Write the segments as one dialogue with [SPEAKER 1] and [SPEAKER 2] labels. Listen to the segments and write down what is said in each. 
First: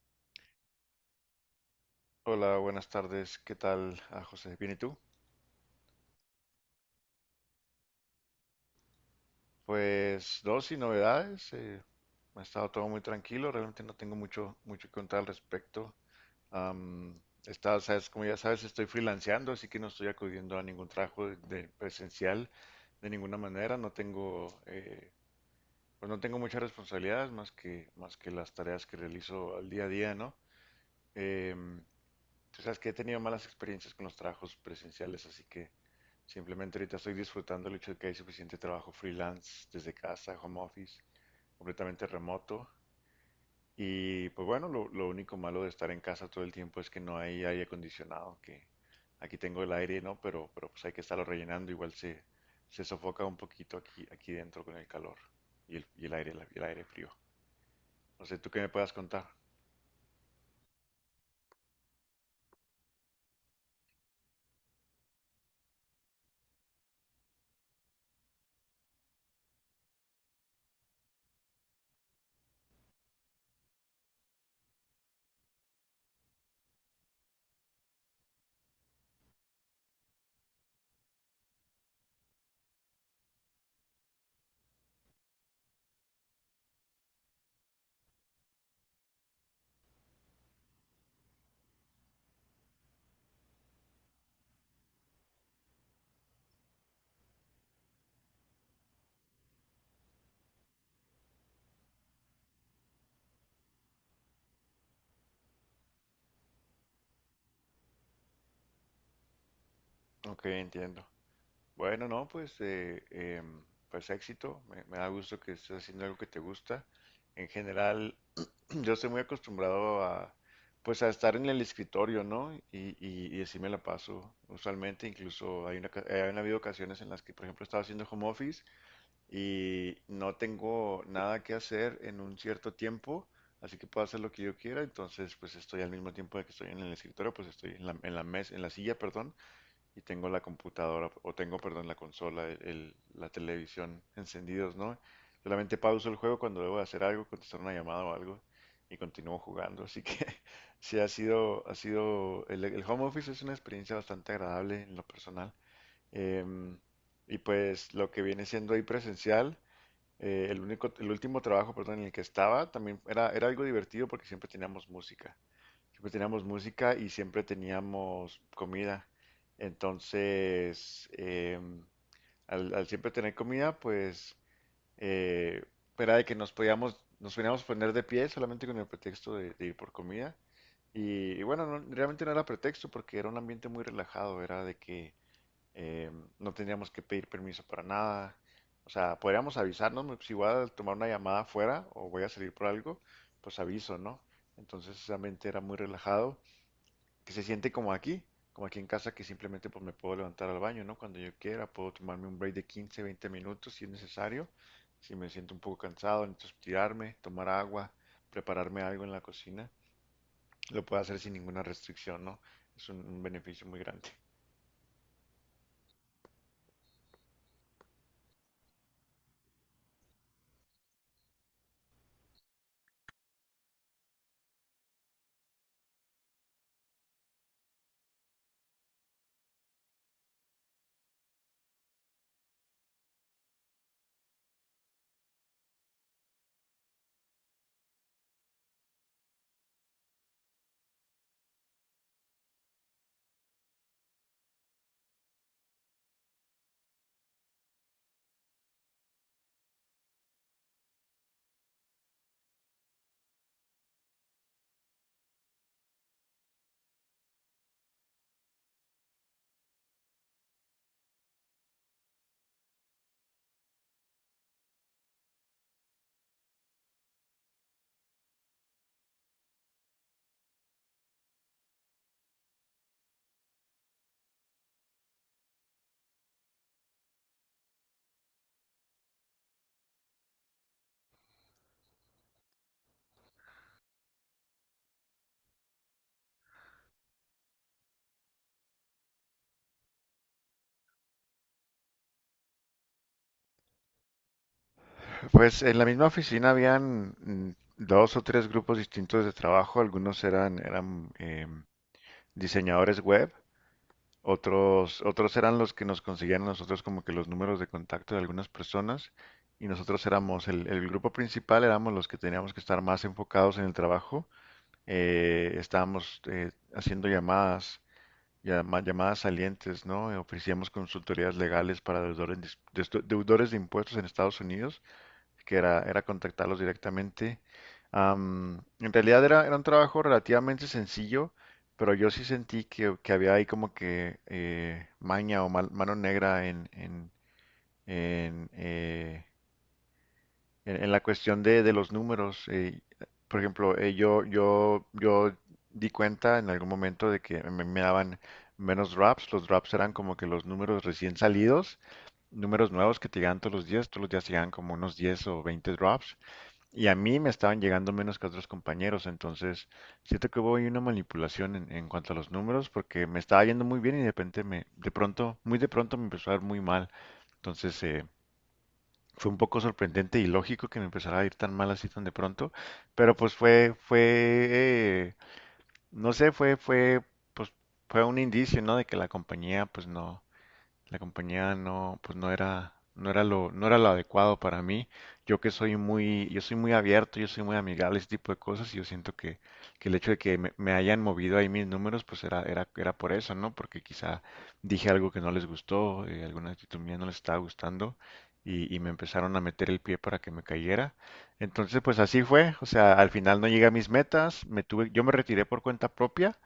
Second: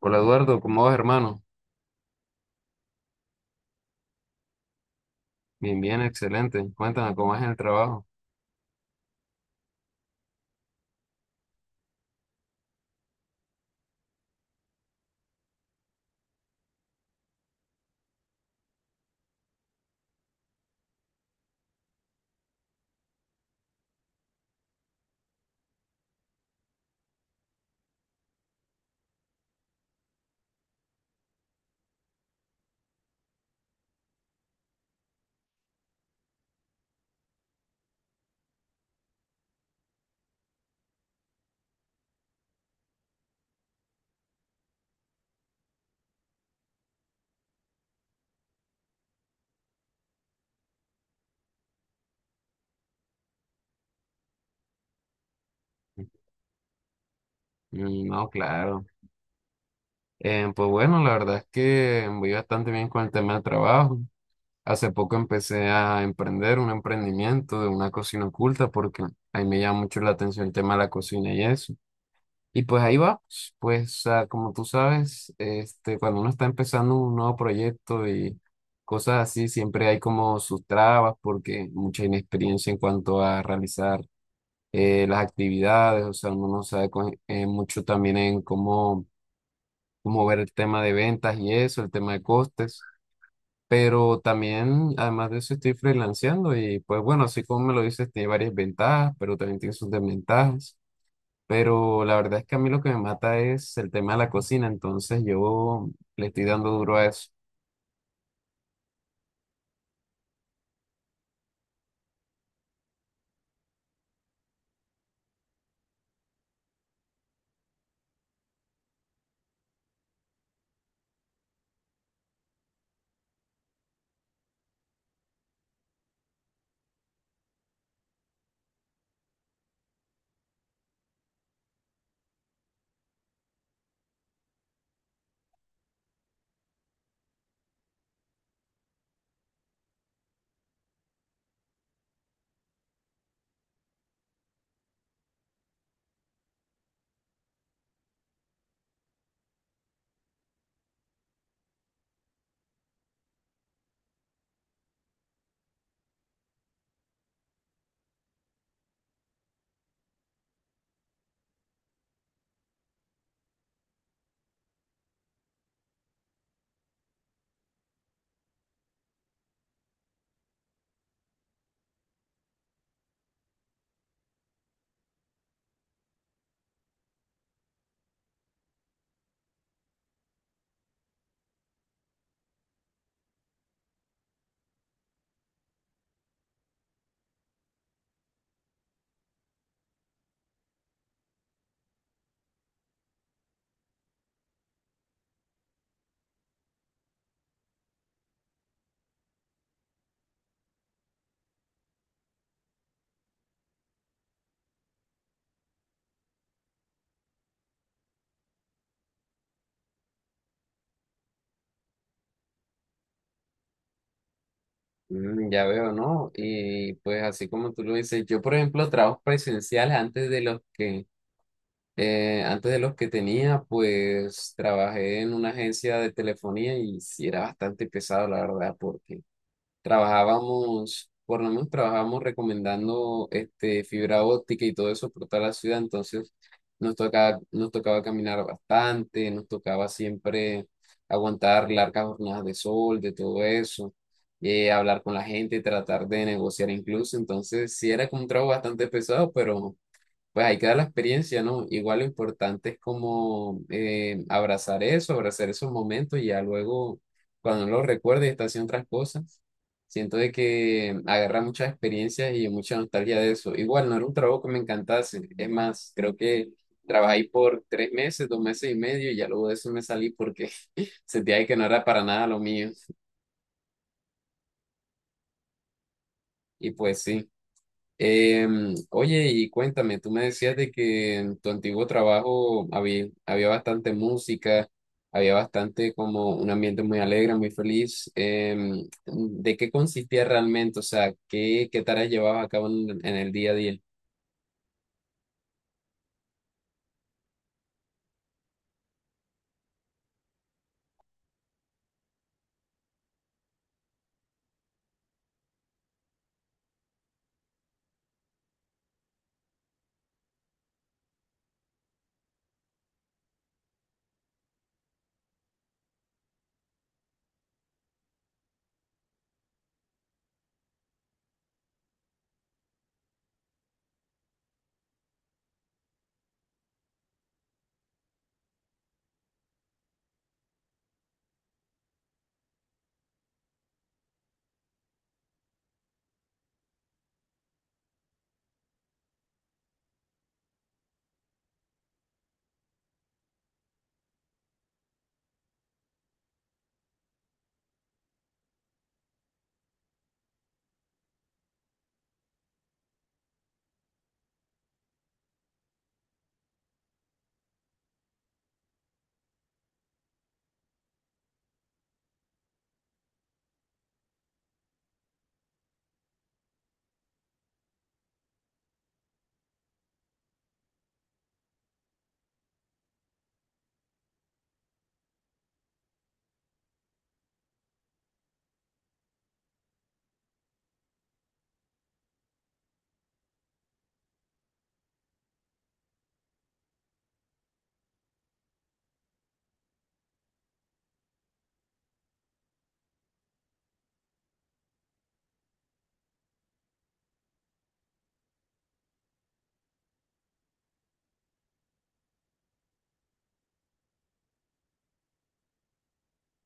[SPEAKER 1] Hola Eduardo, ¿cómo vas, hermano?
[SPEAKER 2] Hola, buenas tardes. ¿Qué tal, ah, José? ¿Bien y tú?
[SPEAKER 1] Bien, bien, excelente. Cuéntame cómo es en el trabajo.
[SPEAKER 2] Pues dos y novedades. Ha estado todo muy tranquilo. Realmente no tengo mucho mucho que contar al respecto. Am, sabes, como ya sabes, estoy freelanceando, así que no estoy acudiendo a ningún trabajo de presencial de ninguna manera. No tengo, pues no tengo muchas responsabilidades más que las tareas que realizo al día a día, ¿no? Em, Tú sabes que he tenido malas experiencias con los trabajos presenciales, así que simplemente ahorita estoy disfrutando el hecho de que hay suficiente trabajo freelance desde casa, home office, completamente remoto. Y pues bueno, lo único malo de estar en casa todo el tiempo es que no hay aire acondicionado, que aquí tengo el aire, ¿no? Pero pues hay que estarlo rellenando, igual se sofoca un poquito aquí dentro con el calor y el aire, el aire frío.
[SPEAKER 1] Mm,
[SPEAKER 2] No
[SPEAKER 1] no,
[SPEAKER 2] sé, ¿tú qué me
[SPEAKER 1] claro.
[SPEAKER 2] puedas contar?
[SPEAKER 1] Pues bueno, la verdad es que voy bastante bien con el tema del trabajo. Hace poco empecé a emprender un emprendimiento de una cocina oculta porque ahí me llama mucho la atención el tema de la cocina y eso. Y pues ahí va. Pues como tú sabes, este, cuando uno está empezando un nuevo proyecto y cosas así, siempre hay como sus trabas porque mucha inexperiencia en cuanto a realizar las actividades, o sea, uno no sabe mucho también en cómo ver el tema de ventas y eso, el tema de costes, pero también, además de eso, estoy freelanceando y pues bueno, así como me lo dices, tiene varias ventajas, pero también tiene sus desventajas, pero la verdad es que a mí lo que me mata es el tema de la cocina, entonces yo le estoy dando duro a eso.
[SPEAKER 2] Ok, entiendo. Bueno, no, pues, pues éxito. Me da gusto que estés haciendo algo que te gusta. En general, yo estoy muy acostumbrado a, pues, a estar en el escritorio, ¿no? Y así me la paso. Usualmente, incluso hay han habido ocasiones en las que, por ejemplo, he estado haciendo home office y no tengo nada que hacer en un cierto tiempo, así que puedo hacer lo que yo quiera. Entonces, pues, estoy al mismo tiempo de que estoy en el escritorio, pues estoy en la silla, perdón, y tengo la computadora, o tengo, perdón, la consola, la televisión encendidos, ¿no? Solamente pauso el juego cuando debo de hacer algo, contestar una llamada o algo, y continúo jugando. Así que sí el home office es una experiencia bastante agradable en lo personal. Em, y pues lo que viene siendo ahí presencial, el único, el último trabajo, perdón, en el que estaba, también era algo divertido porque siempre teníamos música. Siempre teníamos música y siempre teníamos comida. Entonces, al siempre tener comida, pues eh, era de que nos podíamos poner de pie solamente con el pretexto de ir por comida. Y bueno, realmente no era pretexto porque era un ambiente muy relajado, era de que no teníamos que pedir permiso para nada. O sea, podríamos avisarnos, si voy a tomar una llamada afuera o voy a salir por algo, pues aviso, ¿no? Entonces, ese ambiente era muy relajado que se siente como aquí en casa, que simplemente pues me puedo levantar al baño, ¿no? Cuando yo quiera, puedo tomarme un break de 15, 20 minutos si es necesario, si me siento un poco cansado, necesito estirarme, tomar agua, prepararme algo en la cocina, lo puedo hacer sin ninguna restricción, ¿no? Es un beneficio muy grande.
[SPEAKER 1] Mm, ya veo, ¿no? Y pues así como tú lo dices, yo por ejemplo, trabajos presenciales antes de los que antes de los que tenía, pues trabajé en una agencia de telefonía y sí era bastante pesado, la verdad, porque trabajábamos, por lo menos trabajábamos recomendando este, fibra óptica y todo eso por toda la ciudad, entonces nos tocaba caminar bastante, nos tocaba siempre aguantar largas jornadas de sol, de todo eso, hablar con la gente, tratar de negociar incluso, entonces sí era como un trabajo bastante pesado, pero pues ahí queda la experiencia, ¿no? Igual lo importante es como abrazar eso, abrazar esos momentos y ya luego, cuando uno lo recuerde y está haciendo otras cosas, siento de que agarra muchas experiencias y mucha nostalgia de eso. Igual no era un trabajo que me encantase, es más, creo que trabajé ahí por 3 meses, 2 meses y medio y ya luego de eso me salí porque sentía que no era para nada lo mío. Y pues sí. Em, oye, y cuéntame, tú me decías de que en tu antiguo trabajo había bastante música, había bastante como un ambiente muy alegre, muy feliz. Em, ¿de qué consistía realmente? O sea, ¿ qué tareas llevabas a cabo en el día a día?
[SPEAKER 2] Pues en la misma oficina habían dos o tres grupos distintos de trabajo, algunos eran diseñadores web. Otros, otros eran los que nos conseguían a nosotros como que los números de contacto de algunas personas y nosotros éramos el grupo principal, éramos los que teníamos que estar más enfocados en el trabajo. Estábamos haciendo llamadas, llamadas salientes, ¿no? Ofrecíamos consultorías legales para deudores, de dis- de esto- deudores de impuestos en Estados Unidos, que era contactarlos directamente. En realidad era un trabajo relativamente sencillo, pero yo sí sentí que había ahí como que maña o mano negra en, eh, en la cuestión de los números. Por ejemplo, yo di cuenta en algún momento de que me daban menos drops. Los drops eran como que los números recién salidos, números nuevos que te llegan todos los días te llegan como unos 10 o 20 drops, y a mí me estaban llegando menos que a otros compañeros, entonces siento que hubo ahí una manipulación en cuanto a los números, porque me estaba yendo muy bien y de repente de pronto, muy de pronto me empezó a ir muy mal. Entonces fue un poco sorprendente y lógico que me empezara a ir tan mal así tan de pronto, pero pues eh, no sé, pues fue un indicio, ¿no? De que la compañía pues no, la compañía no, pues no era, no era lo, no era lo adecuado para mí. Yo que soy muy, yo soy muy abierto, yo soy muy amigable, ese tipo de cosas, y yo siento que el hecho de que me hayan movido ahí mis números, pues era por eso, ¿no? Porque quizá dije algo que no les gustó, alguna actitud mía no les estaba gustando, y me empezaron a meter el pie para que me cayera. Entonces, pues así fue. O sea, al final no llegué a mis metas, yo me retiré por cuenta propia.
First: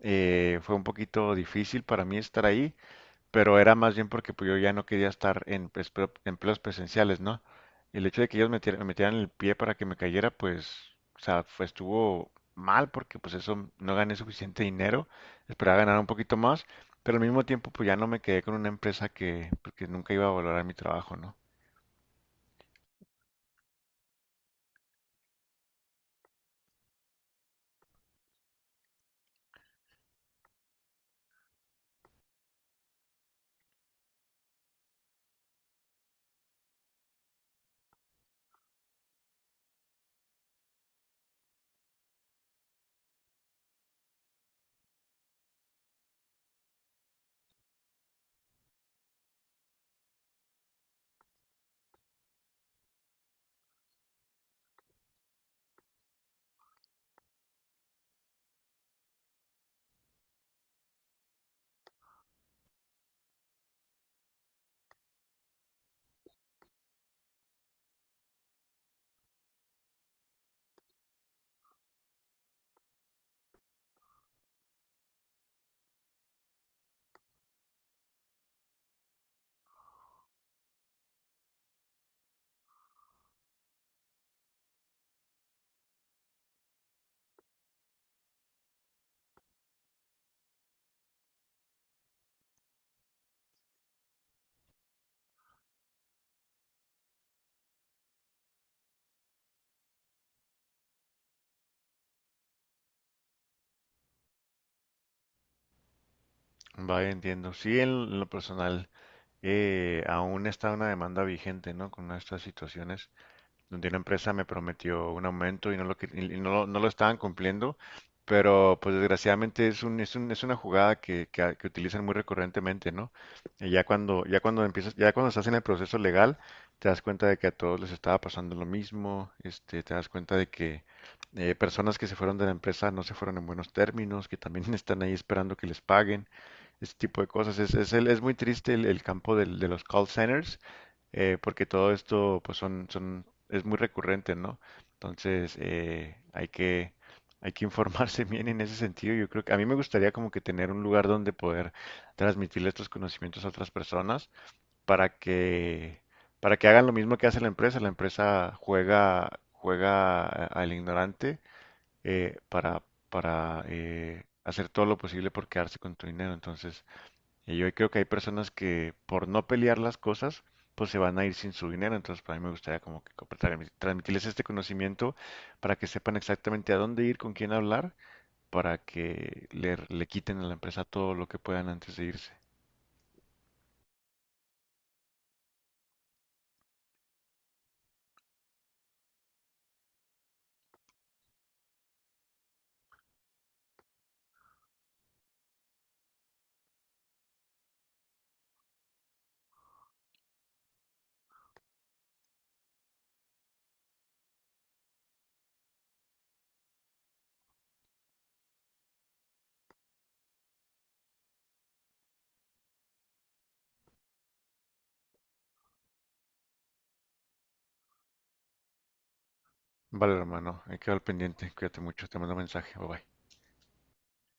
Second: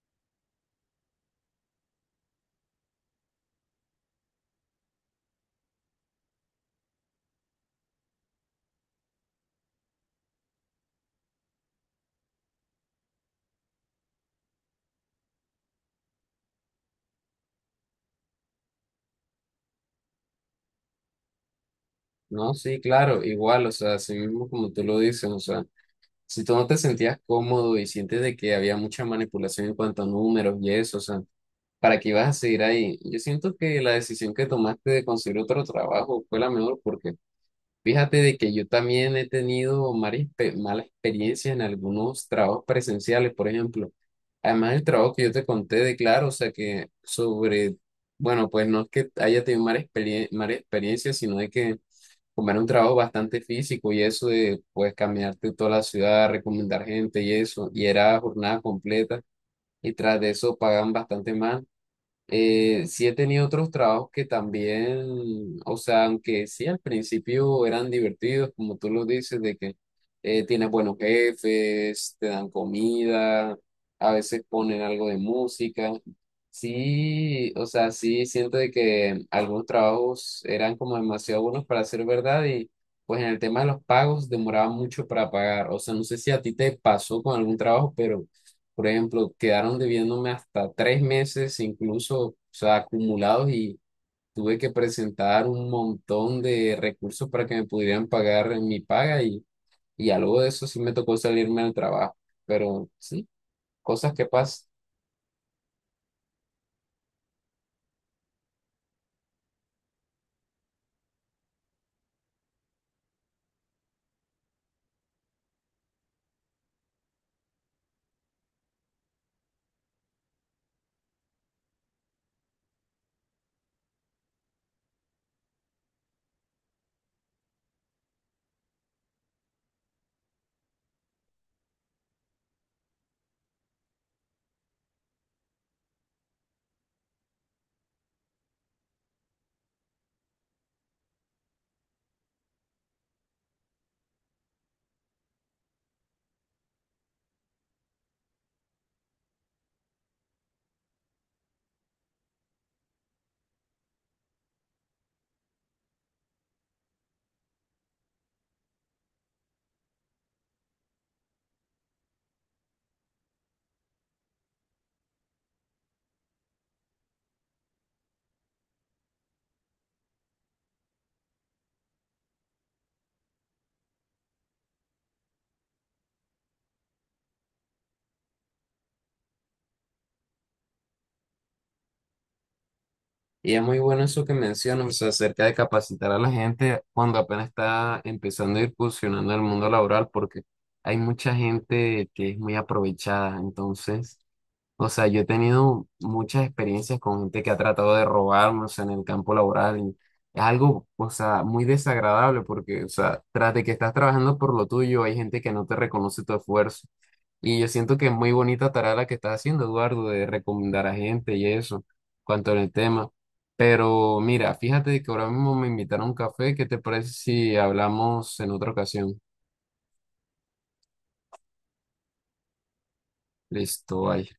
[SPEAKER 2] Fue un poquito difícil para mí estar ahí, pero era más bien porque pues, yo ya no quería estar en pues, empleos presenciales, ¿no? El hecho de que ellos me metieran el pie para que me cayera, pues, o sea, estuvo mal porque pues eso no gané suficiente dinero, esperaba ganar un poquito más, pero al mismo tiempo pues ya no me quedé con una empresa que, pues, que nunca iba a valorar mi trabajo, ¿no?
[SPEAKER 1] No, sí, claro, igual, o sea, así mismo como tú lo dices, o sea, si tú no te sentías cómodo y sientes de que había mucha manipulación en cuanto a números y eso, o sea, para que ibas a seguir ahí. Yo siento que la decisión que tomaste de conseguir otro trabajo fue la mejor porque fíjate de que yo también he tenido mala experiencia en algunos trabajos presenciales, por ejemplo. Además, el trabajo que yo te conté de claro, o sea que sobre, bueno, pues no es que haya tenido mala experiencia, sino de que como era un trabajo bastante físico y eso de pues caminarte toda la ciudad, recomendar gente y eso, y era jornada completa y tras de eso pagan bastante más. Sí he tenido otros trabajos que también, o sea, aunque sí al principio eran divertidos, como tú lo dices, de que tienes buenos jefes, te dan comida, a veces ponen algo de música. Sí, o sea, sí siento de que algunos trabajos eran como demasiado buenos para ser verdad y pues en el tema de los pagos demoraba mucho para pagar. O sea, no sé si a ti te pasó con algún trabajo, pero... Por ejemplo, quedaron debiéndome hasta 3 meses, incluso, o sea, acumulados y tuve que presentar un montón de recursos para que me pudieran pagar en mi paga y ya luego de eso sí me tocó salirme del trabajo. Pero sí, cosas que pasan.
[SPEAKER 2] Vaya, entiendo. Sí, en lo personal aún está una demanda vigente, ¿no? Con estas situaciones, donde una empresa me prometió un aumento y no lo, y no, lo no lo estaban cumpliendo, pero pues desgraciadamente es una jugada que utilizan muy recurrentemente, ¿no? Y ya cuando empiezas, ya cuando estás en el proceso legal, te das cuenta de que a todos les estaba pasando lo mismo, este, te das cuenta de que personas que se fueron de la empresa no se fueron en buenos términos, que también están ahí esperando que les paguen, ese tipo de cosas. Es muy triste el campo de los call centers, porque todo esto pues es muy recurrente, ¿no? Entonces hay que informarse bien en ese sentido. Yo creo que a mí me gustaría como que tener un lugar donde poder transmitirle estos conocimientos a otras personas para que, para que hagan lo mismo que hace la empresa. La empresa juega al ignorante, eh, para, para hacer todo lo posible por quedarse con tu dinero. Entonces, y yo creo que hay personas que por no pelear las cosas, pues se van a ir sin su dinero. Entonces, para mí me gustaría como que transmitirles este conocimiento para que sepan exactamente a dónde ir, con quién hablar, para que le quiten a la empresa todo lo que puedan antes de irse.
[SPEAKER 1] Y es muy bueno eso que mencionas, o sea, acerca de capacitar a la gente cuando apenas está empezando a incursionando en el mundo laboral, porque hay mucha gente que es muy aprovechada, entonces... O sea, yo he tenido muchas experiencias con gente que ha tratado de robarme, o sea, en el campo laboral. Y es algo, o sea, muy desagradable porque, o sea, tras de que estás trabajando por lo tuyo, hay gente que no te reconoce tu esfuerzo. Y yo siento que es muy bonita tarea la que estás haciendo, Eduardo, de recomendar a gente y eso, cuanto al tema. Pero mira, fíjate que ahora mismo me invitaron a un café. ¿Qué te parece si hablamos en otra ocasión?
[SPEAKER 2] Vale, hermano, hay que al pendiente. Cuídate mucho, te mando mensaje. Bye bye.
[SPEAKER 1] Listo, bye.